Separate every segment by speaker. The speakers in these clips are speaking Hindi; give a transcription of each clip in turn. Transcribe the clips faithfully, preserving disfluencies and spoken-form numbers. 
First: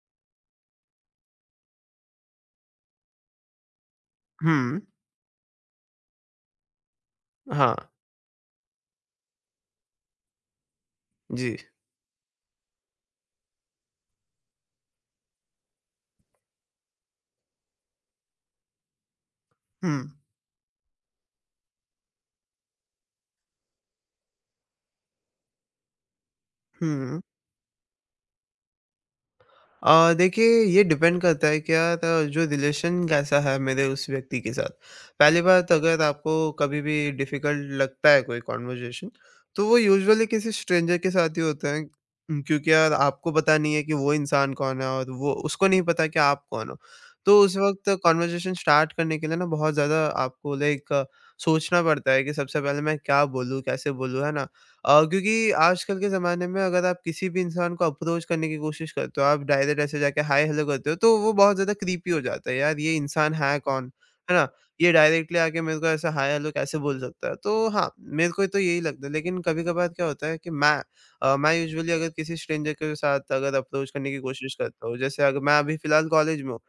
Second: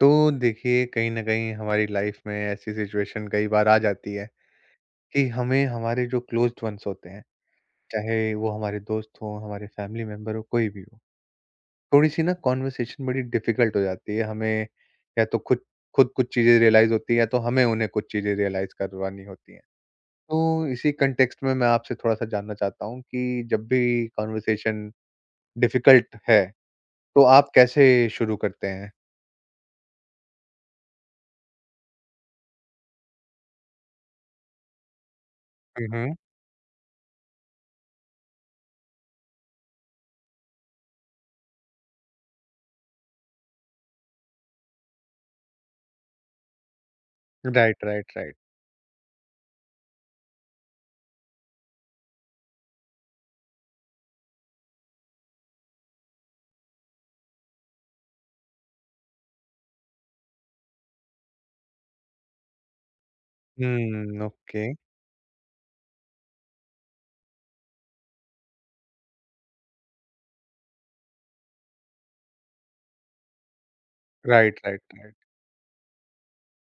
Speaker 1: तो देखिए कहीं न कहीं हमारी लाइफ में ऐसी सिचुएशन कई बार आ जाती है
Speaker 2: हुँ,
Speaker 1: कि हमें हमारे जो क्लोज़्ड वन्स होते हैं,
Speaker 2: हाँ,
Speaker 1: चाहे वो हमारे दोस्त हों, हमारे फैमिली मेंबर हो, कोई भी हो,
Speaker 2: जी।
Speaker 1: थोड़ी-सी ना कन्वर्सेशन बड़ी डिफ़िकल्ट हो जाती है। हमें या तो खुद खुद कुछ चीज़ें रियलाइज़ होती हैं या तो हमें उन्हें कुछ चीज़ें रियलाइज़ करवानी होती हैं।
Speaker 2: हुँ,
Speaker 1: तो इसी कॉन्टेक्स्ट में मैं आपसे थोड़ा-सा जानना चाहता हूँ कि जब भी कन्वर्सेशन डिफ़िकल्ट है,
Speaker 2: हुँ।
Speaker 1: तो आप कैसे शुरू करते हैं?
Speaker 2: अ, देखिए, ये डिपेंड करता है क्या त जो रिलेशन कैसा है मेरे उस व्यक्ति के साथ। पहली बात,
Speaker 1: हुँ,
Speaker 2: अगर
Speaker 1: हुँ।
Speaker 2: आपको कभी भी डिफ़िकल्ट लगता है कोई कन्वर्सेशन, तो वो यूजुअली किसी स्ट्रेंजर के साथ ही होता है। उम, क्योंकि यार, आपको पता नहीं है कि वो इंसान कौन है, और वो उसको नहीं पता कि आप कौन हो। तो उस
Speaker 1: राइट,
Speaker 2: वक़्त
Speaker 1: राइट, राइट।
Speaker 2: कन्वर्सेशन स्टार्ट करने के लिए ना बहुत ज़्यादा आपको लाइक सोचना पड़ता है कि सबसे पहले मैं क्या बोलूँ, कैसे बोलूँ, है ना? अ, क्योंकि आजकल के ज़माने में, अगर आप किसी भी इंसान को अप्रोच करने की कोशिश करते हो, आप डायरेक्ट ऐसे जाके हाय हेलो करते हो, तो वो बहुत ज़्यादा क्रीपी हो जाता है, यार ये इंसान है कौन?
Speaker 1: हुँ,
Speaker 2: है ना?
Speaker 1: ओके।
Speaker 2: ये डायरेक्टली आके मेरे को ऐसा हाय हेलो कैसे बोल सकता है? तो हाँ, मेरे को तो यही लगता है। लेकिन कभी-कभार क्या होता है कि मैं अ, मैं यूजुअली, अगर किसी स्ट्रेंजर के साथ अगर अप्रोच करने की कोशिश
Speaker 1: राइट, राइट,
Speaker 2: करता हूँ,
Speaker 1: राइट।
Speaker 2: जैसे अगर मैं अभी फिलहाल कॉलेज में हूँ,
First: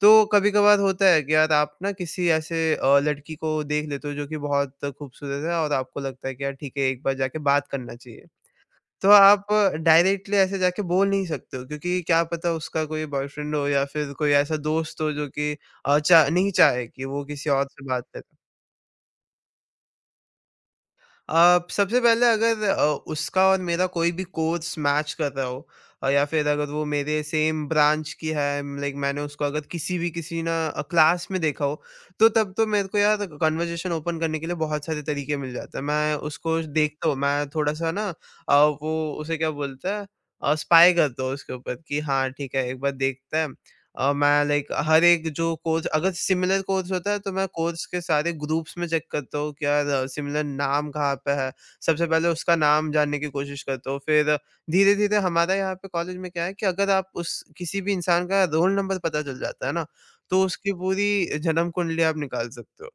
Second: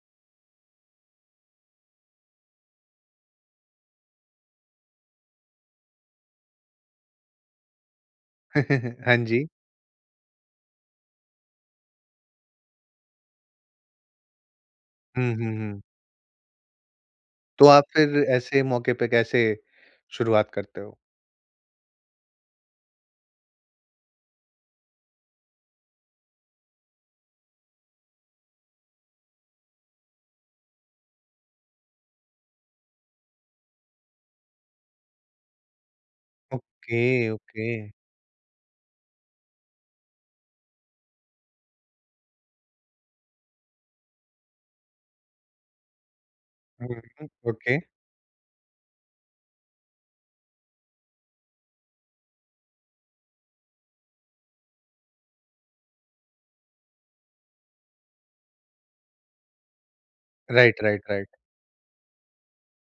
Speaker 2: तो कभी-कभार होता है कि यार, आप ना किसी ऐसे अ, लड़की को देख लेते हो जो कि बहुत खूबसूरत है, और आपको लगता है कि यार ठीक है, एक बार जाके बात करना चाहिए। तो
Speaker 1: हाँ जी।
Speaker 2: आप डायरेक्टली ऐसे जाके बोल नहीं सकते हो, क्योंकि क्या पता उसका कोई बॉयफ्रेंड हो, या फिर कोई ऐसा दोस्त हो जो
Speaker 1: हुँ, हुँ,
Speaker 2: कि
Speaker 1: हुँ।
Speaker 2: अ, चा नहीं चाहे कि वो किसी और
Speaker 1: तो आप
Speaker 2: से बात
Speaker 1: फिर
Speaker 2: करे।
Speaker 1: ऐसे मौके पे कैसे शुरुआत करते हो?
Speaker 2: अ, सबसे पहले, अगर अ, उसका और मेरा कोई भी कोर्स मैच कर रहा हो, अ, या फिर अगर वो मेरे सेम ब्रांच की है, लाइक मैंने उसको अगर किसी भी किसी ना क्लास में देखा हो, तो तब तो मेरे को यार कन्वर्जेशन ओपन करने के लिए बहुत सारे तरीके मिल जाते हैं। मैं उसको
Speaker 1: ओके,
Speaker 2: देखता हूँ, मैं
Speaker 1: ओके।
Speaker 2: थोड़ा सा ना अ, वो उसे क्या बोलता है, स्पाई करता हूँ उसके ऊपर कि हाँ ठीक है, एक बार देखता है। अ, मैं लाइक हर एक जो कोर्स, अगर सिमिलर
Speaker 1: हुँ,
Speaker 2: कोर्स होता है,
Speaker 1: हुँ,
Speaker 2: तो मैं
Speaker 1: ओके।
Speaker 2: कोर्स के सारे ग्रुप्स में चेक करता हूँ कि यार सिमिलर नाम कहाँ पे है। सबसे पहले उसका नाम जानने की कोशिश करता हूँ, फिर धीरे धीरे। हमारा यहाँ पे कॉलेज में क्या है कि अगर आप उस किसी भी इंसान का रोल नंबर पता चल जाता है ना, तो उसकी
Speaker 1: राइट, राइट,
Speaker 2: पूरी
Speaker 1: राइट।
Speaker 2: जन्म कुंडली आप निकाल सकते हो।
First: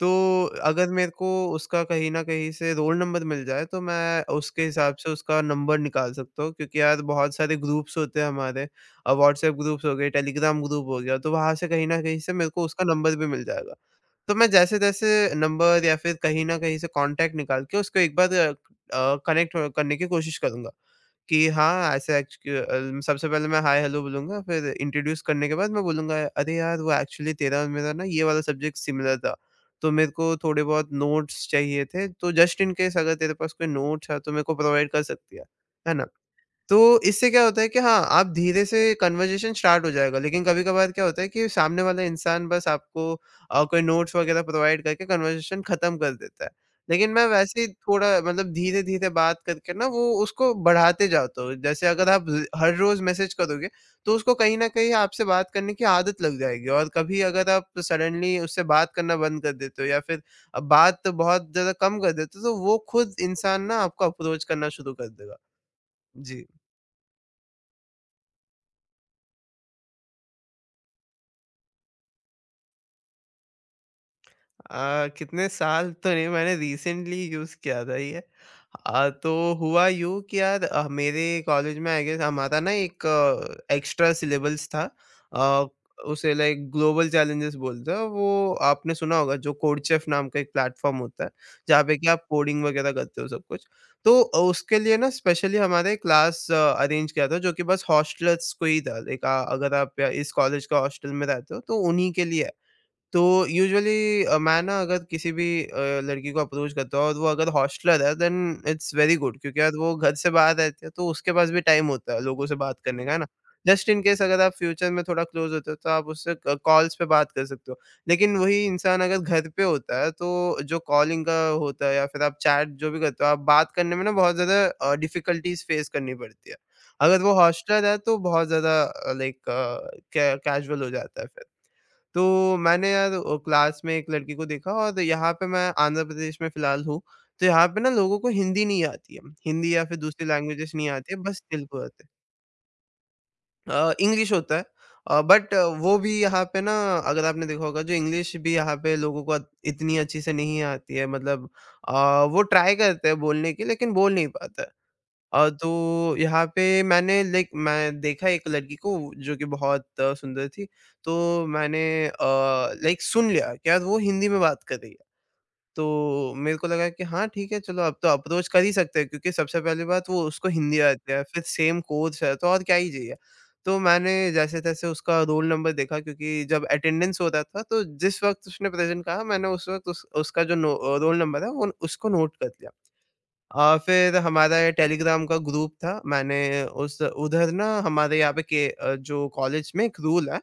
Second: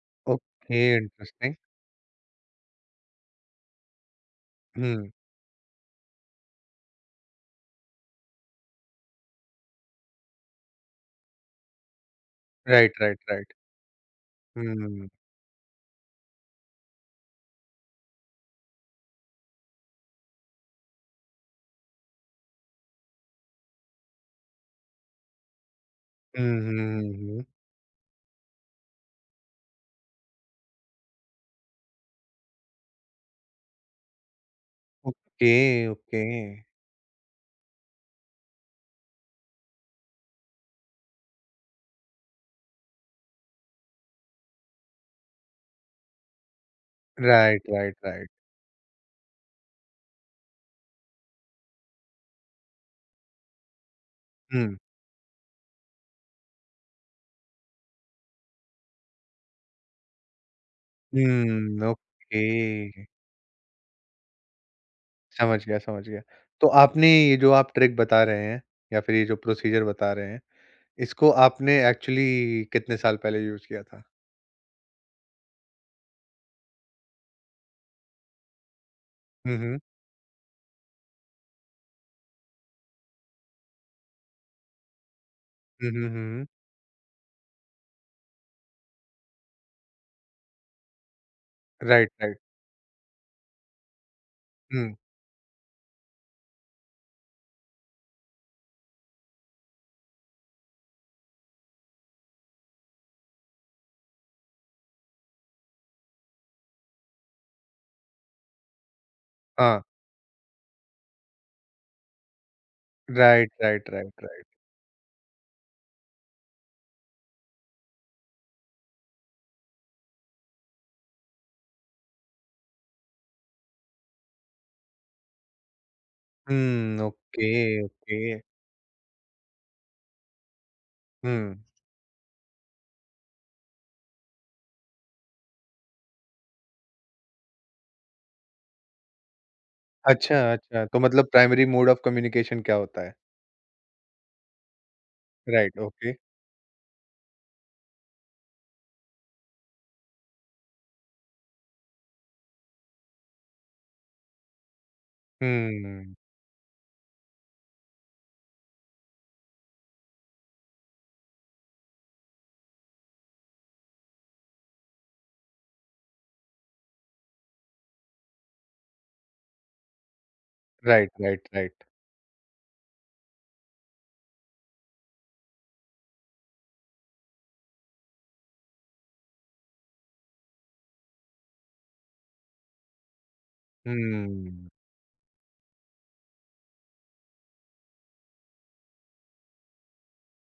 Speaker 2: तो
Speaker 1: ओके,
Speaker 2: अगर मेरे को
Speaker 1: इंटरेस्टिंग।
Speaker 2: उसका कहीं न कहीं से रोल नंबर मिल जाए, तो मैं उसके हिसाब
Speaker 1: हुँ।
Speaker 2: से उसका नंबर निकाल सकता हूँ, क्योंकि यार बहुत सारे ग्रुप्स होते हैं हमारे। अ, व्हाट्सएप ग्रुप्स हो गए, टेलीग्राम ग्रुप हो गया, तो वहाँ से कहीं न कहीं से मेरे को उसका
Speaker 1: राइट,
Speaker 2: नंबर
Speaker 1: राइट,
Speaker 2: भी मिल
Speaker 1: राइट।
Speaker 2: जाएगा। तो मैं
Speaker 1: हुँ।
Speaker 2: जैसे-तैसे नंबर या फिर कहीं न कहीं से कॉन्टैक्ट निकाल के उसको एक बार अ, कनेक्ट करने की कोशिश करूँगा। कि हाँ, ऐसे एक्चुअल सबसे पहले मैं हाय हेलो बोलूँगा, फिर इंट्रोड्यूस करने के बाद मैं बोलूँगा,
Speaker 1: हुँ,
Speaker 2: "अरे
Speaker 1: हुँ,
Speaker 2: यार, वो
Speaker 1: हुँ,
Speaker 2: एक्चुअली
Speaker 1: हुँ।
Speaker 2: तेरा और मेरा ना ये वाला सब्जेक्ट सिमिलर था, तो मेरे को थोड़े बहुत नोट्स चाहिए थे, तो जस्ट इन केस अगर तेरे पास कोई नोट्स है, तो मेरे को प्रोवाइड कर सकती है।"
Speaker 1: ओके,
Speaker 2: है ना?
Speaker 1: ओके।
Speaker 2: तो इससे क्या होता है कि हाँ, आप धीरे से कन्वर्सेशन स्टार्ट हो जाएगा। लेकिन कभी-कभार क्या होता है कि सामने वाला इंसान बस आपको अ, कोई नोट्स वगैरह प्रोवाइड करके कन्वर्सेशन खत्म कर देता है। लेकिन मैं वैसे
Speaker 1: राइट,
Speaker 2: ही
Speaker 1: राइट,
Speaker 2: थोड़ा,
Speaker 1: राइट।
Speaker 2: मतलब धीरे-धीरे बात करके ना, वो उसको बढ़ाते जाता हूँ। जैसे अगर आप र हर रोज़ मैसेज करोगे, तो उसको कहीं न
Speaker 1: हुँ।
Speaker 2: कहीं आपसे बात करने की आदत लग जाएगी, और कभी अगर आप सडनली उससे बात करना बंद कर देते हो, या फिर अ, बात बहुत ज़्यादा
Speaker 1: हुँ,
Speaker 2: कम कर देते हो,
Speaker 1: ओके।
Speaker 2: तो वो खुद इंसान ना आपको अप्रोच करना शुरू कर देगा।
Speaker 1: समझ गया, समझ गया।
Speaker 2: जी।
Speaker 1: तो आपने ये जो आप ट्रिक बता रहे हैं या फिर ये जो प्रोसीजर बता रहे हैं इसको आपने एक्चुअली कितने साल पहले यूज़ किया था?
Speaker 2: अ, कितने साल तो नहीं, मैंने रिसेंटली यूज़ किया था ये। अ, तो
Speaker 1: हुँ, हुँ।
Speaker 2: हुआ यूँ कि यार, अ, मेरे कॉलेज में आई गेस हमारा ना एक एक्स्ट्रा सिलेबस था। अ,
Speaker 1: हुँ, हुँ, हुँ,
Speaker 2: उसे
Speaker 1: हुँ।
Speaker 2: लाइक ग्लोबल चैलेंजेस बोलते हैं। वो, आपने सुना होगा जो कोडचेफ नाम का एक प्लेटफ़ॉर्म होता है, जहाँ पे कि
Speaker 1: राइट,
Speaker 2: आप
Speaker 1: राइट।
Speaker 2: कोडिंग वग़ैरह करते हो सब कुछ। तो अ, उसके
Speaker 1: हुँ,
Speaker 2: लिए ना स्पेशली हमारे क्लास अरेंज किया था, जो कि बस हॉस्टलर्स को ही था। लाइक अ, अगर आप या- इस कॉलेज का हॉस्टल में रहते हो, तो उन्हीं के लिए है। तो यूजुअली अ, मैं ना अगर किसी भी अ, लड़की को अप्रोच करता हूँ, और वो अगर हॉस्टलर है, देन इट्स वेरी गुड, क्योंकि यार
Speaker 1: हाँ।
Speaker 2: वो घर से बाहर रहती है, तो उसके पास भी टाइम होता है लोगों से बात करने का, है ना?
Speaker 1: Right,
Speaker 2: just
Speaker 1: right,
Speaker 2: in
Speaker 1: right,
Speaker 2: case अगर
Speaker 1: राइट।
Speaker 2: आप फ्यूचर में थोड़ा क्लोज होते हो, तो आप उससे कॉल्स पे बात कर सकते हो। लेकिन वही इंसान अगर घर पे होता है, तो जो कॉलिंग का होता है या फिर आप चैट जो भी करते हो, आप बात करने में ना बहुत ज़्यादा डिफिकल्टीज फेस करनी पड़ती है।
Speaker 1: हुँ,
Speaker 2: अगर वो
Speaker 1: ओके,
Speaker 2: हॉस्टलर है, तो
Speaker 1: ओके।
Speaker 2: बहुत ज़्यादा लाइक कैजुअल हो जाता है फिर।
Speaker 1: हुँ।
Speaker 2: तो मैंने यार अ, क्लास में एक लड़की को देखा, और यहाँ पे मैं आंध्र प्रदेश में फ़िलहाल हूँ, तो यहाँ पे ना लोगों को हिंदी नहीं आती है। हिंदी या फिर दूसरी
Speaker 1: अच्छा,
Speaker 2: लैंग्वेजेज़
Speaker 1: अच्छा,
Speaker 2: नहीं
Speaker 1: तो
Speaker 2: आती है,
Speaker 1: मतलब
Speaker 2: बस
Speaker 1: प्राइमरी
Speaker 2: तेलुगु
Speaker 1: मोड ऑफ
Speaker 2: आते हैं।
Speaker 1: कम्युनिकेशन क्या होता है?
Speaker 2: अ, इंग्लिश होता है, अ, बट
Speaker 1: राइट,
Speaker 2: वो भी
Speaker 1: ओके।
Speaker 2: यहाँ पे ना, अगर आपने देखा होगा, जो इंग्लिश भी यहाँ पे लोगों को अत- इतनी अच्छी से नहीं आती है, मतलब अ, वो ट्राई करते हैं बोलने की, लेकिन बोल नहीं पाते। अ, तो
Speaker 1: हुँ।
Speaker 2: यहाँ पे मैंने लाइक मैं देखा एक लड़की को, जो कि बहुत अ, सुंदर थी, तो मैंने अ, लाइक सुन लिया कि यार वो हिंदी में बात कर रही है। तो मेरे को लगा कि हाँ, ठीक है चलो, अब तो अप्रोच कर ही सकते हैं, क्योंकि सबसे पहली बात, वो उसको हिंदी आती
Speaker 1: राइट,
Speaker 2: है, फिर
Speaker 1: राइट,
Speaker 2: सेम
Speaker 1: राइट।
Speaker 2: कोर्स है, तो और क्या ही चाहिए। तो मैंने जैसे-तैसे उसका रोल नंबर देखा, क्योंकि जब अटेंडेंस हो रहा था, तो जिस वक़्त उसने प्रेज़ेंट कहा, मैंने उस वक़्त उस उसका जो नो अ, रोल नंबर है वो उसको नोट कर लिया। अ, फिर हमारा
Speaker 1: हुँ।
Speaker 2: ये टेलीग्राम का ग्रुप था, मैंने उस उधर ना हमारे यहाँ पे के अ, जो कॉलेज में एक रूल है,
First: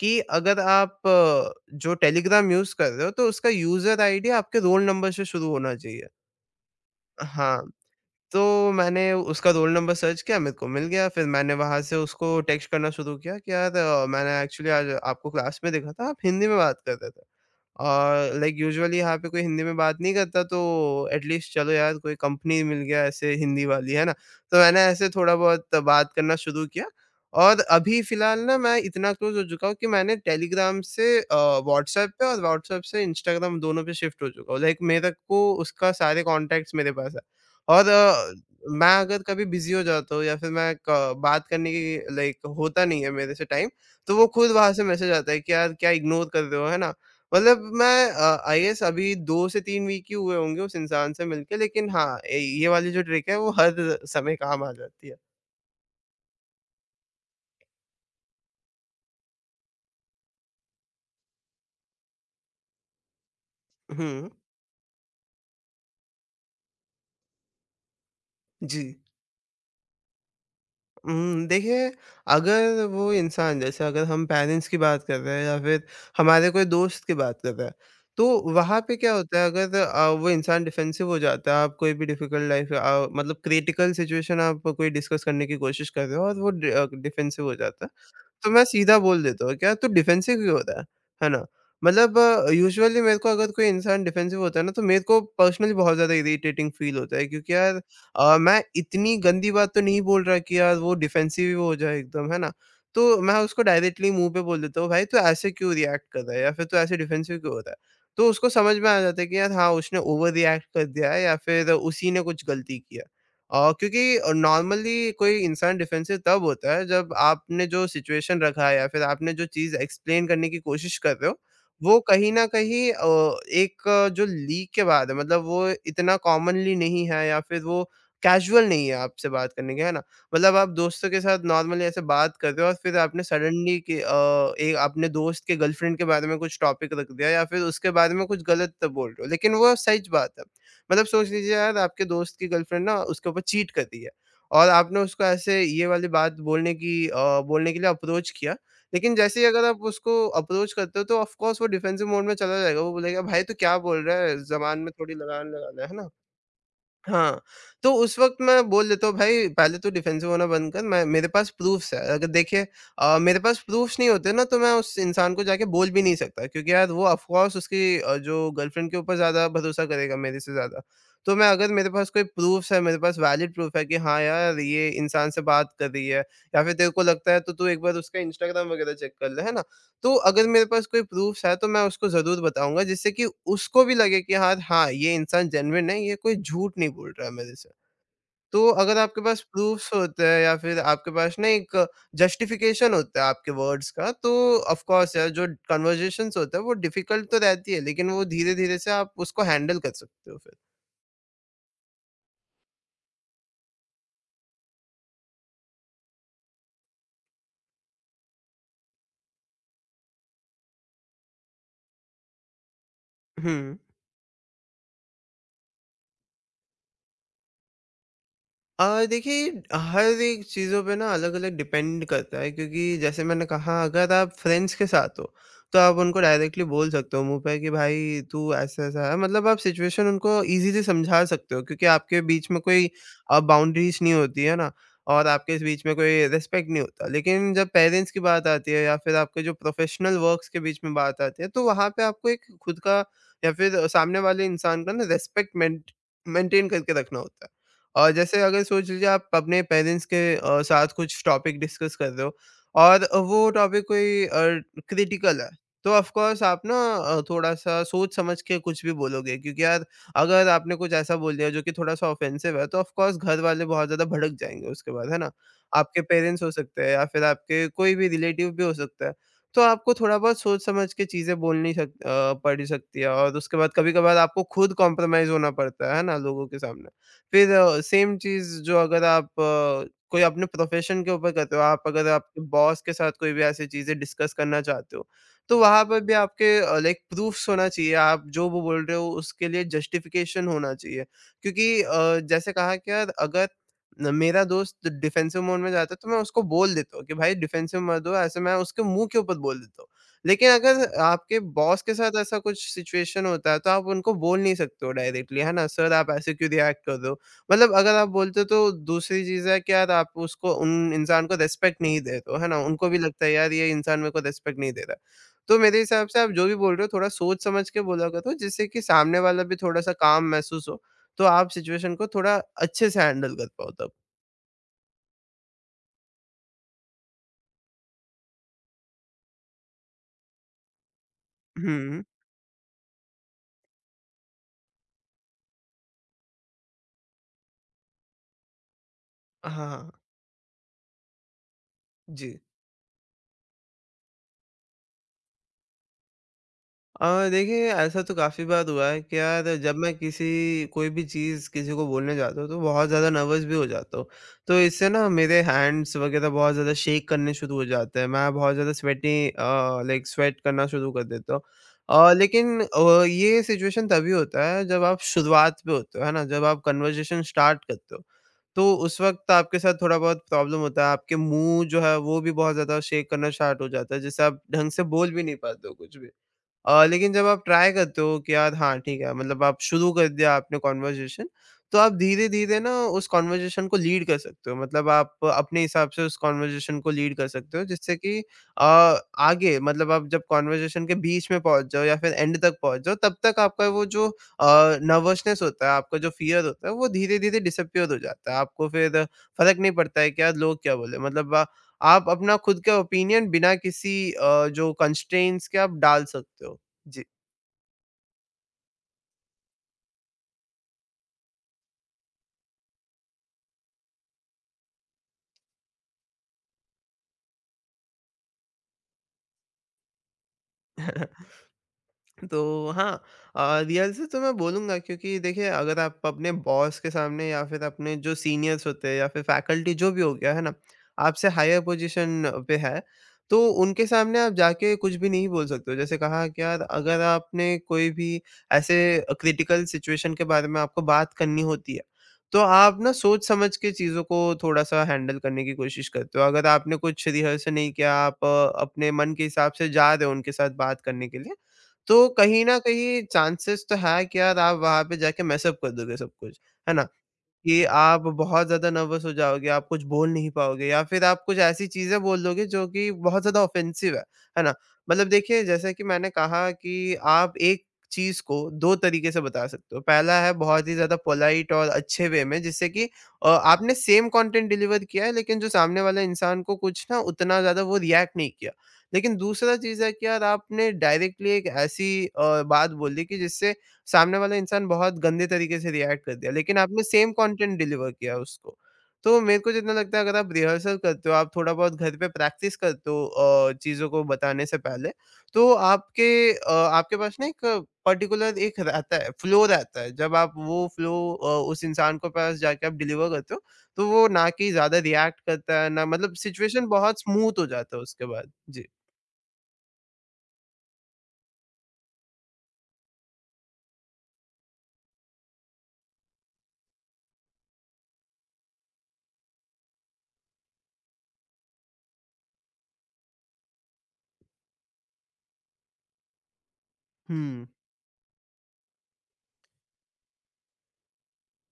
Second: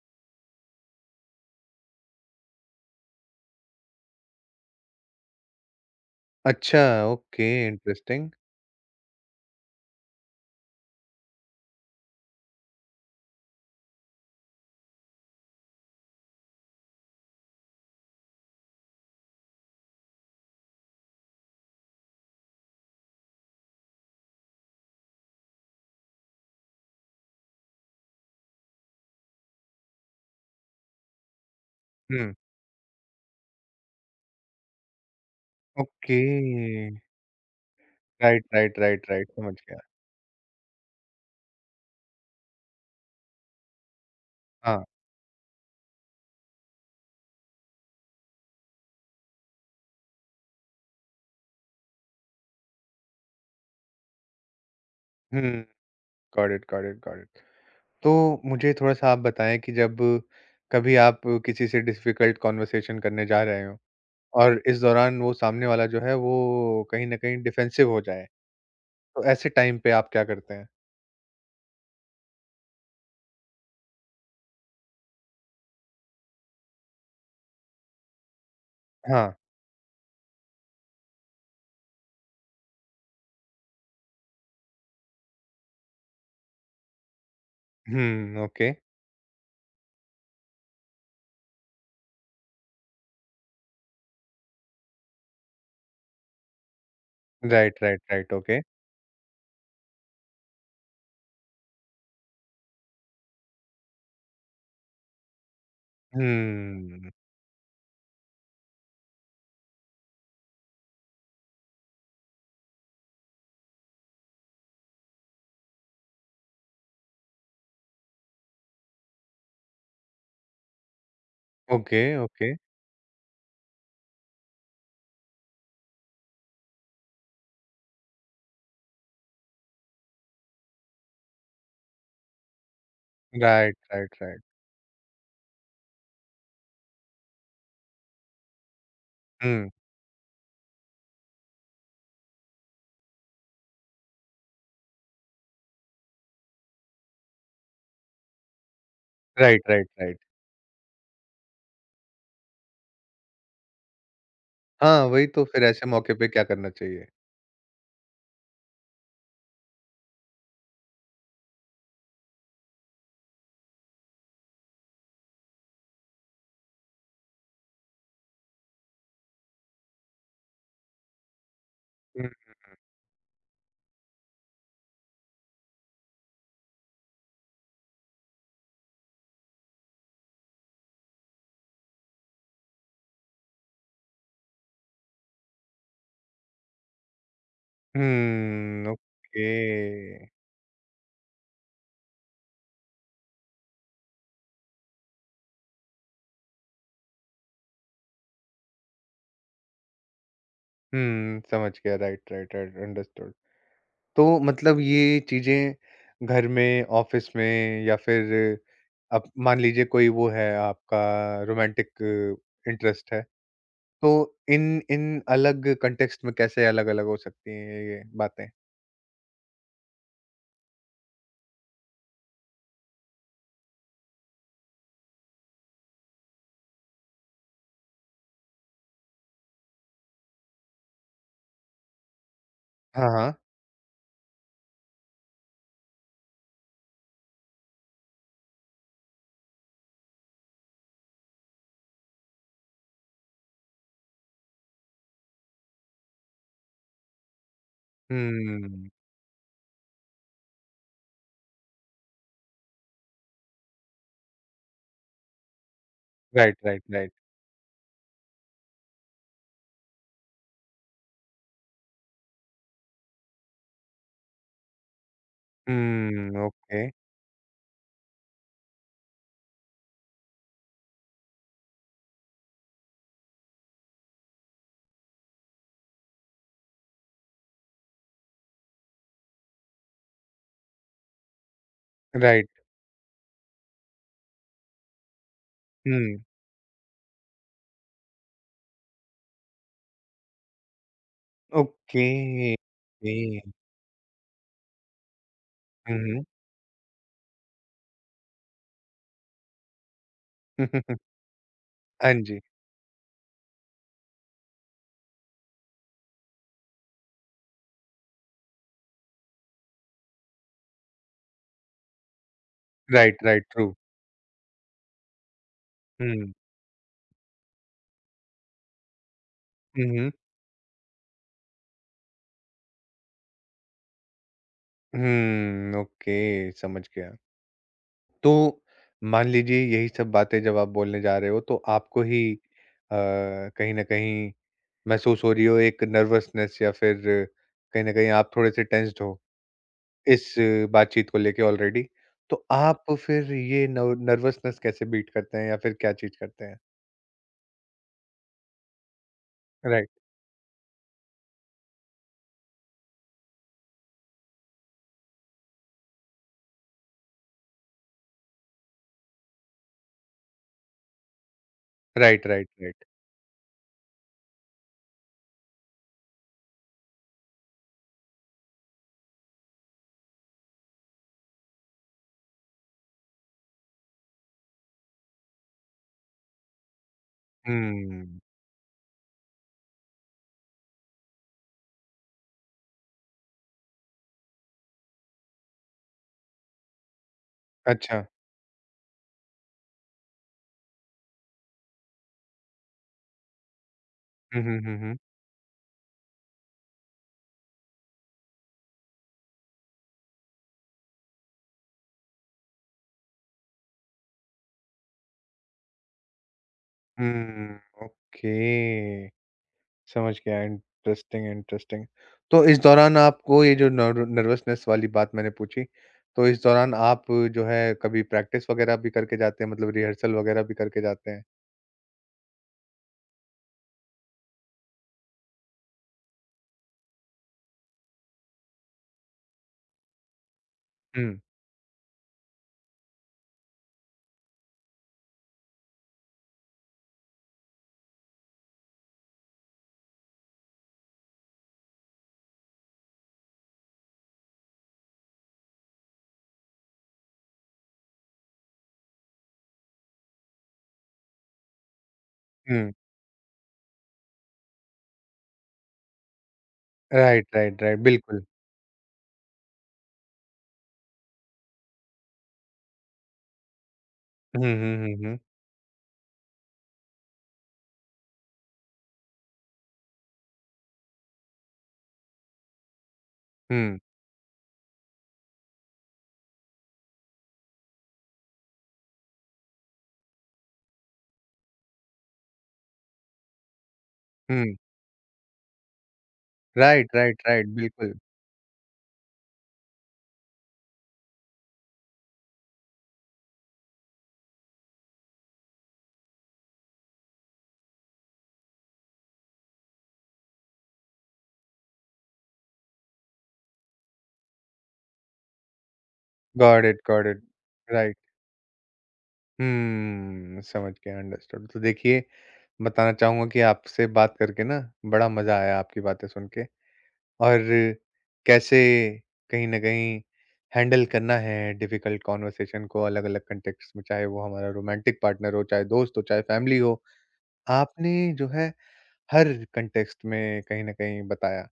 Speaker 2: कि अगर आप अ, जो टेलीग्राम यूज़ कर रहे हो, तो उसका यूज़र आईडी आपके रोल नंबर से शुरू होना चाहिए।
Speaker 1: अच्छा, ओके,
Speaker 2: हाँ,
Speaker 1: इंटरेस्टिंग।
Speaker 2: तो मैंने उसका रोल नंबर सर्च किया, मेरे को मिल गया, फिर मैंने वहाँ से उसको टेक्स्ट करना शुरू किया कि यार, अ, मैंने एक्चुअली आज आपको क्लास में देखा था, आप हिंदी में बात कर रहे थे। और लाइक यूजुअली यहाँ पे कोई हिंदी में बात नहीं करता, तो एटलीस्ट चलो यार, कोई कंपनी मिल गया ऐसे हिंदी वाली, है ना? तो मैंने ऐसे थोड़ा बहुत बात करना शुरू किया, और अभी फ़िलहाल ना मैं इतना क्लोज़ हो चुका हूँ कि मैंने टेलीग्राम से अ, व्हाट्सएप पे,
Speaker 1: हुँ,
Speaker 2: और व्हाट्सएप से इंस्टाग्राम, दोनों पे शिफ्ट हो चुका हूँ। लाइक मेरे को उसका
Speaker 1: ओके।
Speaker 2: सारे कॉन्टैक्ट्स मेरे पास है। और अ,
Speaker 1: राइट, राइट,
Speaker 2: मैं
Speaker 1: राइट,
Speaker 2: अगर
Speaker 1: राइट,
Speaker 2: कभी
Speaker 1: समझ
Speaker 2: बिज़ी
Speaker 1: गया।
Speaker 2: हो जाता हूँ, या फिर मैं क बात करने की, लाइक होता नहीं है मेरे से टाइम, तो वो खुद वहाँ से
Speaker 1: हाँ।
Speaker 2: मैसेज आता है कि यार क्या इग्नोर कर रहे हो, है ना? मतलब मैं अ, आई गेस अभी दो से तीन वीक ही हुए होंगे उस इंसान से मिलके, लेकिन हाँ, ए ये वाली जो ट्रिक है वो हर समय काम आ जाती है।
Speaker 1: हुँ, got it, got it, got it. तो मुझे थोड़ा-सा आप बताएँ कि जब कभी आप किसी से डिफ़िकल्ट कन्वर्सेशन करने जा रहे हों
Speaker 2: हुँ,
Speaker 1: और इस दौरान वो सामने वाला जो है वो कहीं न कहीं डिफेंसिव हो जाए,
Speaker 2: जी।
Speaker 1: तो ऐसे टाइम पे आप क्या करते हैं?
Speaker 2: उम, देखिए, अगर वो इंसान, जैसे अगर हम पेरेंट्स की बात कर रहे हैं, या फिर हमारे कोई दोस्त की बात कर रहे हैं, तो वहाँ पे क्या
Speaker 1: हाँ।
Speaker 2: होता है, अगर अ, वो इंसान डिफेंसिव हो जाता है, आप कोई भी डिफिकल्ट लाइफ़, अ, मतलब क्रिटिकल सिचुएशन आप कोई डिस्कस करने की कोशिश कर रहे हो, और वो डि अ, डिफेंसिव हो जाता है।
Speaker 1: हुँ,
Speaker 2: तो मैं
Speaker 1: ओके।
Speaker 2: सीधा बोल देता हूँ, "क्या तू डिफेंसिव क्यों हो रहा है?" है ना? मतलब यूजुअली मेरे को अगर कोई इंसान डिफेंसिव होता है ना, तो मेरे को पर्सनली बहुत ज़्यादा इरिटेटिंग फ़ील होता है, क्योंकि
Speaker 1: राइट,
Speaker 2: यार,
Speaker 1: राइट, राइट,
Speaker 2: अ,
Speaker 1: ओके।
Speaker 2: मैं इतनी गंदी बात तो नहीं बोल रहा कि यार वो डिफेंसिव ही हो जाए एकदम, है ना? तो मैं उसको डायरेक्टली मुँह पे बोल देता हूँ, "भाई तू ऐसे क्यों रिएक्ट कर रहा है, या फिर तू ऐसे
Speaker 1: हुँ।
Speaker 2: डिफेंसिव क्यों हो रहा है?" तो उसको समझ में आ जाता है कि यार हाँ, उसने ओवर रिएक्ट कर दिया है, या फिर उसी ने कुछ गलती किया। अ, क्योंकि नॉर्मली कोई इंसान डिफेंसिव तब होता है, जब आपने जो सिचुएशन रखा है, या फिर आपने जो चीज़ एक्सप्लेन करने की कोशिश कर रहे हो, वो
Speaker 1: ओके,
Speaker 2: कहीं न
Speaker 1: ओके।
Speaker 2: कहीं अ, एक अ, जो लीक के बाद है, मतलब वो इतना कॉमनली नहीं है, या फिर वो कैजुअल नहीं है आपसे बात करने के, है ना? मतलब आप दोस्तों के साथ नॉर्मली ऐसे बात कर रहे हो और फिर आपने
Speaker 1: राइट,
Speaker 2: सडनली कि
Speaker 1: राइट, राइट।
Speaker 2: अ, एक अपने दोस्त के गर्लफ्रेंड के बारे में कुछ टॉपिक रख दिया या फिर उसके बारे में कुछ गलत बोल रहे हो, लेकिन
Speaker 1: हुँ।
Speaker 2: वो सच बात है। मतलब सोच लीजिए यार आपके दोस्त की गर्लफ्रेंड ना उसके ऊपर चीट कर रही है और आपने उसको ऐसे ये वाली बात बोलने की अ, बोलने के लिए अप्रोच किया लेकिन जैसे ही
Speaker 1: राइट,
Speaker 2: अगर आप
Speaker 1: राइट,
Speaker 2: उसको
Speaker 1: राइट।
Speaker 2: अप्रोच करते हो तो ऑफ कोर्स वो डिफेंसिव मोड में चला जाएगा। वो बोलेगा, भाई तू क्या बोल रहा है, जबान में
Speaker 1: हाँ,
Speaker 2: थोड़ी
Speaker 1: वही तो
Speaker 2: लगान
Speaker 1: फिर
Speaker 2: लगा ले,
Speaker 1: ऐसे
Speaker 2: है ना।
Speaker 1: मौके पे क्या करना चाहिए?
Speaker 2: हाँ, तो उस वक़्त मैं बोल देता हूँ, भाई पहले तो डिफेंसिव होना बंद कर, मैं मेरे पास प्रूफ्स है। अगर देखिए अ, मेरे पास प्रूफ्स नहीं होते ना तो मैं उस इंसान को जाके बोल भी नहीं सकता क्योंकि यार वो ऑफ कोर्स उसकी अ, जो गर्लफ्रेंड के ऊपर ज़्यादा भरोसा करेगा मेरे से ज़्यादा। तो मैं अगर मेरे पास कोई
Speaker 1: हुँ।
Speaker 2: प्रूफ्स है, मेरे पास वैलिड प्रूफ है कि हाँ यार ये इंसान से बात कर रही है या फिर तेरे को लगता है तो तू एक बार उसका इंस्टाग्राम वगैरह चेक कर ले, है ना। तो अगर मेरे पास कोई प्रूफ़्स है, तो मैं उसको ज़रूर बताऊँगा जिससे कि उसको भी लगे कि यार हाँ, ये इंसान जेन्युइन है, ये कोई झूठ नहीं बोल रहा है मेरे से। तो
Speaker 1: हुँ,
Speaker 2: अगर आपके पास प्रूफ़्स होते
Speaker 1: ओके।
Speaker 2: हैं या फिर आपके पास ना एक जस्टिफ़िकेशन होता है आपके वर्ड्स का, तो ऑफ़ कोर्स यार जो कन्वर्सेशंस होते हैं वो डिफ़िकल्ट तो रहती है, लेकिन वो धीरे-धीरे से आप उसको हैंडल कर सकते हो फिर।
Speaker 1: हुँ, समझ गया। Right, right, right, understood. तो मतलब ये चीज़ें घर में, ऑफिस में या फिर अब मान लीजिए कोई वो है आपका रोमांटिक इंटरेस्ट है,
Speaker 2: हुँ।
Speaker 1: तो इन इन अलग कॉन्टेक्स्ट में कैसे अलग-अलग हो सकती हैं ये ये बातें?
Speaker 2: अ, देखिए हर एक चीज़ों पे ना अलग-अलग डिपेंड करता है क्योंकि जैसे मैंने कहा अगर आप फ्रेंड्स के साथ हो, तो आप उनको डायरेक्टली बोल सकते हो मुँह पे कि भाई तू ऐसा-ऐसा है। मतलब आप सिचुएशन उनको ईज़िली समझा सकते हो क्योंकि आपके बीच में कोई
Speaker 1: हाँ, हाँ।
Speaker 2: अ, बाउंड्रीज़ नहीं होती है ना और आपके इस बीच में कोई रिस्पेक्ट नहीं होता। लेकिन जब पेरेंट्स की बात आती है या फिर आपके जो प्रोफ़ेशनल वर्क्स के बीच में बात आती है तो वहाँ पे आपको एक खुद का या फिर सामने वाले इंसान का ना रिस्पेक्ट मेंट मेंटेन करके रखना होता है। और जैसे अगर सोच
Speaker 1: हुँ।
Speaker 2: लीजिए आप अपने पेरेंट्स के अ, साथ कुछ टॉपिक डिस्कस कर रहे हो और वो टॉपिक कोई क्रिटिकल है तो ऑफ कोर्स
Speaker 1: राइट,
Speaker 2: आप ना
Speaker 1: राइट, राइट।
Speaker 2: अ, थोड़ा सा सोच समझ के कुछ भी बोलोगे क्योंकि यार अगर आपने कुछ ऐसा बोल दिया जो कि थोड़ा सा ऑफेंसिव है तो ऑफ कोर्स घर वाले बहुत ज़्यादा भड़क जाएंगे उसके बाद, है ना। आपके पेरेंट्स
Speaker 1: हुँ,
Speaker 2: हो सकते
Speaker 1: ओके।
Speaker 2: हैं या फिर आपके कोई भी रिलेटिव भी हो सकता है। तो आपको थोड़ा बहुत सोच समझ के चीज़ें बोलनी सक अ, पड़ सकती है और उसके बाद कभी कभार आपको खुद कॉम्प्रोमाइज़ होना पड़ता है है ना, लोगों के सामने। फिर अ, सेम चीज़ जो अगर आप अ, कोई अपने प्रोफ़ेशन के ऊपर करते हो, आप अगर आपके
Speaker 1: राइट।
Speaker 2: बॉस के साथ कोई भी ऐसी चीज़ें डिस्कस करना चाहते हो, तो वहाँ पर भी
Speaker 1: हुँ,
Speaker 2: आपके अ, लाइक प्रूफ्स होना चाहिए, आप जो वो बोल रहे हो उसके लिए जस्टिफ़िकेशन होना चाहिए। क्योंकि
Speaker 1: ओके।
Speaker 2: अ, जैसे कहा कि यार अगर
Speaker 1: ओके।
Speaker 2: न मेरा दोस्त डिफेंसिव मोड में जाता है,
Speaker 1: हुँ,
Speaker 2: तो मैं
Speaker 1: हुँ।
Speaker 2: उसको बोल देता हूँ कि भाई डिफेंसिव मत हो, ऐसे मैं उसके मुँह के ऊपर बोल देता हूँ। लेकिन अगर आपके बॉस के
Speaker 1: हाँ
Speaker 2: साथ ऐसा
Speaker 1: जी।
Speaker 2: कुछ सिचुएशन होता है, तो आप उनको बोल नहीं सकते हो डायरेक्टली, है ना। सर आप ऐसे क्यों रिएक्ट कर रहे हो? मतलब अगर आप बोलते हो तो दूसरी चीज़ है कि यार आप उसको उन इंसान को रिस्पेक्ट नहीं दे रहे हो, है ना। उनको भी
Speaker 1: राइट,
Speaker 2: लगता है
Speaker 1: राइट,
Speaker 2: यार ये
Speaker 1: ट्रू।
Speaker 2: इंसान मेरे को रिस्पेक्ट नहीं दे रहा। तो मेरे हिसाब से आप
Speaker 1: हुँ।
Speaker 2: जो भी बोल रहे हो थोड़ा सोच समझ के बोला करो जिससे कि सामने वाला भी
Speaker 1: हुँ,
Speaker 2: थोड़ा-सा
Speaker 1: हुँ।
Speaker 2: काम महसूस हो, तो आप सिचुएशन को थोड़ा अच्छे से हैंडल कर पाओ तब।
Speaker 1: हुँ, ओके, समझ गया। तो मान लीजिए यही सब बातें जब आप बोलने जा रहे हो तो आपको
Speaker 2: हुँ।
Speaker 1: ही अ, कहीं न कहीं महसूस हो रही हो एक नर्वसनेस या फिर कहीं न कहीं आप थोड़े से टेंस्ड हो
Speaker 2: हाँ, हाँ।
Speaker 1: इस बातचीत को लेके ऑलरेडी।
Speaker 2: जी।
Speaker 1: तो आप फिर ये नव नर्वसनेस कैसे बीट करते हैं या फिर क्या चीज़ करते हैं?
Speaker 2: अ, देखिए ऐसा तो काफ़ी बार हुआ है कि यार जब
Speaker 1: राइट,
Speaker 2: मैं किसी कोई भी चीज़ किसी को बोलने जाता हूँ तो बहुत ज़्यादा नर्वस भी हो जाता हूँ। तो इससे ना मेरे हैंड्स वग़ैरह बहुत ज़्यादा शेक करने शुरू हो जाते हैं। मैं बहुत ज़्यादा स्वेटिंग अ, लाइक स्वेट करना शुरू कर देता हूँ। अ,
Speaker 1: राइट, राइट,
Speaker 2: लेकिन
Speaker 1: राइट।
Speaker 2: अ, ये सिचुएशन तभी होता है जब आप शुरुआत पे होते हो, है ना। जब आप कन्वर्सेशन स्टार्ट करते हो। तो उस वक़्त आपके साथ थोड़ा बहुत प्रॉब्लम होता है। आपके मुँह जो है वो भी बहुत ज़्यादा शेक करना स्टार्ट हो जाता है जिससे आप ढंग से बोल भी नहीं पाते हो कुछ भी। अ, लेकिन जब आप ट्राई करते हो
Speaker 1: हुँ,
Speaker 2: कि यार हाँ, ठीक है, मतलब आप शुरू कर दिया आपने कन्वर्सेशन, तो आप धीरे-धीरे ना उस कन्वर्सेशन को लीड कर सकते हो। मतलब आप अपने हिसाब से उस कन्वर्सेशन को लीड कर सकते हो जिससे
Speaker 1: अच्छा।
Speaker 2: कि अ, आगे मतलब आप जब कन्वर्सेशन के बीच में पहुँच जाओ या फिर एंड तक पहुँच जाओ, तब तक आपका वो जो अ,
Speaker 1: हुँ, हुँ, हुँ, हुँ।
Speaker 2: नर्वसनेस होता है, आपका जो फ़ियर होता है, वो धीरे-धीरे डिसअपीयर हो जाता है। आपको फिर फ़र्क नहीं पड़ता है कि यार लोग क्या बोले? मतलब अ, आप अपना खुद का ओपिनियन बिना किसी अ, जो कंस्ट्रेंट्स के आप डाल सकते हो। 就。
Speaker 1: हुँ, ओके। समझ गया। Interesting, interesting. तो इस दौरान आपको ये जो नर नर्वसनेस वाली बात मैंने पूछी, तो इस दौरान आप जो है कभी प्रैक्टिस वगैरह भी करके जाते हैं मतलब रिहर्सल वगैरह भी करके जाते हैं?
Speaker 2: तो हाँ, अ, रियल से तो मैं बोलूँगा क्योंकि देखिए अगर आप अपने बॉस के सामने या फिर अपने जो सीनियर्स होते हैं या फिर फैकल्टी जो भी हो गया है ना,
Speaker 1: हुँ।
Speaker 2: आपसे हायर पोजीशन पे है, तो उनके सामने आप जाके कुछ भी नहीं बोल सकते हो। जैसे कहा कि यार अगर आपने कोई भी ऐसे क्रिटिकल सिचुएशन के बारे में आपको बात करनी होती है, तो आप ना सोच समझ के चीज़ों को थोड़ा-सा हैंडल करने की कोशिश करते हो। अगर आपने कुछ रिहर्सल नहीं किया, आप अ, अपने मन के हिसाब से जा रहे हो उनके साथ बात करने के लिए, तो कहीं न
Speaker 1: हुँ।
Speaker 2: कहीं चांसेस तो है कि यार आप वहाँ पे जाके मेस अप कर दोगे सब कुछ, है ना।
Speaker 1: राइट, राइट,
Speaker 2: कि
Speaker 1: राइट।
Speaker 2: आप
Speaker 1: बिल्कुल।
Speaker 2: बहुत ज़्यादा नर्वस हो जाओगे, आप कुछ बोल नहीं पाओगे या फिर आप कुछ ऐसी चीज़ें बोल दोगे जो कि बहुत ज़्यादा ऑफ़ेंसिव है, है
Speaker 1: हुँ,
Speaker 2: ना।
Speaker 1: हुँ, हुँ,
Speaker 2: मतलब
Speaker 1: हुँ।
Speaker 2: देखिए जैसा कि मैंने कहा कि आप एक चीज़ को दो तरीके से बता सकते हो। पहला है बहुत ही ज़्यादा पोलाइट और अच्छे वे में जिससे कि अ, आपने
Speaker 1: हुँ,
Speaker 2: सेम कंटेंट डिलीवर किया है लेकिन जो सामने वाला इंसान को कुछ ना उतना ज़्यादा वो रिएक्ट नहीं किया। लेकिन दूसरा चीज़ है कि यार आपने डायरेक्टली एक ऐसी अ, बात बोल दी कि जिससे सामने वाला
Speaker 1: हुँ।
Speaker 2: इंसान बहुत गंदे तरीके से रिएक्ट कर दिया, लेकिन आपने
Speaker 1: right,
Speaker 2: same
Speaker 1: right, right.
Speaker 2: Content deliver
Speaker 1: बिल्कुल।
Speaker 2: किया उसको। तो मेरे को जितना लगता है अगर आप रिहर्सल करते हो, आप थोड़ा बहुत घर पे प्रैक्टिस करते हो अ, चीज़ों को बताने से पहले, तो आपके अ, आपके पास ना एक पर्टिकुलर एक रहता है, फ्लो रहता है। जब आप वो फ्लो अ, उस इंसान के पास जाके आप डिलीवर करते हो, तो वो ना कि ज़्यादा रिएक्ट करता है, ना मतलब
Speaker 1: गॉट
Speaker 2: सिचुएशन
Speaker 1: इट,
Speaker 2: बहुत
Speaker 1: गॉट इट।
Speaker 2: स्मूथ हो जाता है
Speaker 1: राइट।
Speaker 2: उसके बाद। जी।
Speaker 1: हम्म, समझ गया, अंडरस्टूड। तो देखिए, बताना चाहूँगा कि आपसे बात करके ना बड़ा मज़ा आया आपकी बातें सुन के। और कैसे कहीं न कहीं हैंडल करना है डिफिकल्ट कॉन्वर्सेशन को अलग-अलग कॉन्टेक्स्ट में, चाहे वो हमारा रोमांटिक पार्टनर हो, चाहे दोस्त हो, चाहे फैमिली हो।
Speaker 2: हुँ।
Speaker 1: आपने जो है हर कॉन्टेक्स्ट में कहीं न कहीं बताया।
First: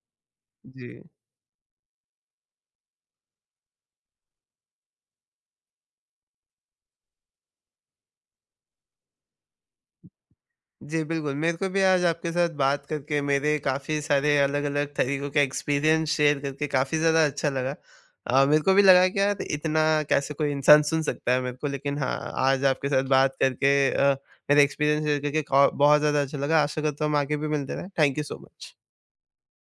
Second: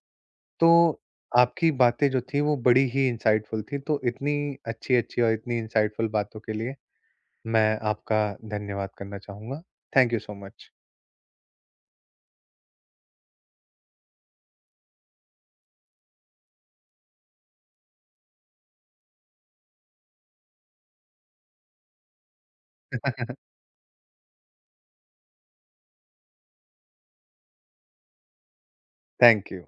Speaker 2: जी।
Speaker 1: तो आपकी बातें जो थी वो बड़ी ही इनसाइटफुल थी, तो इतनी अच्छी-अच्छी और इतनी इनसाइटफुल बातों के लिए मैं आपका धन्यवाद करना चाहूँगा। Thank you so much.
Speaker 2: जी, बिल्कुल। मेरे को भी आज आपके साथ बात करके मेरे काफ़ी सारे अलग-अलग तरीकों के एक्सपीरियंस शेयर करके काफ़ी ज़्यादा अच्छा लगा। अ, मेरे को भी लगा कि यार इतना कैसे कोई इंसान सुन सकता है मेरे को, लेकिन हाँ, आज आपके साथ बात करके अ, मेरे एक्सपीरियंस शेयर करके का बहुत ज़्यादा अच्छा लगा। आशा करता हूँ हम आगे भी मिलते रहें। Thank you so much.
Speaker 1: Thank you.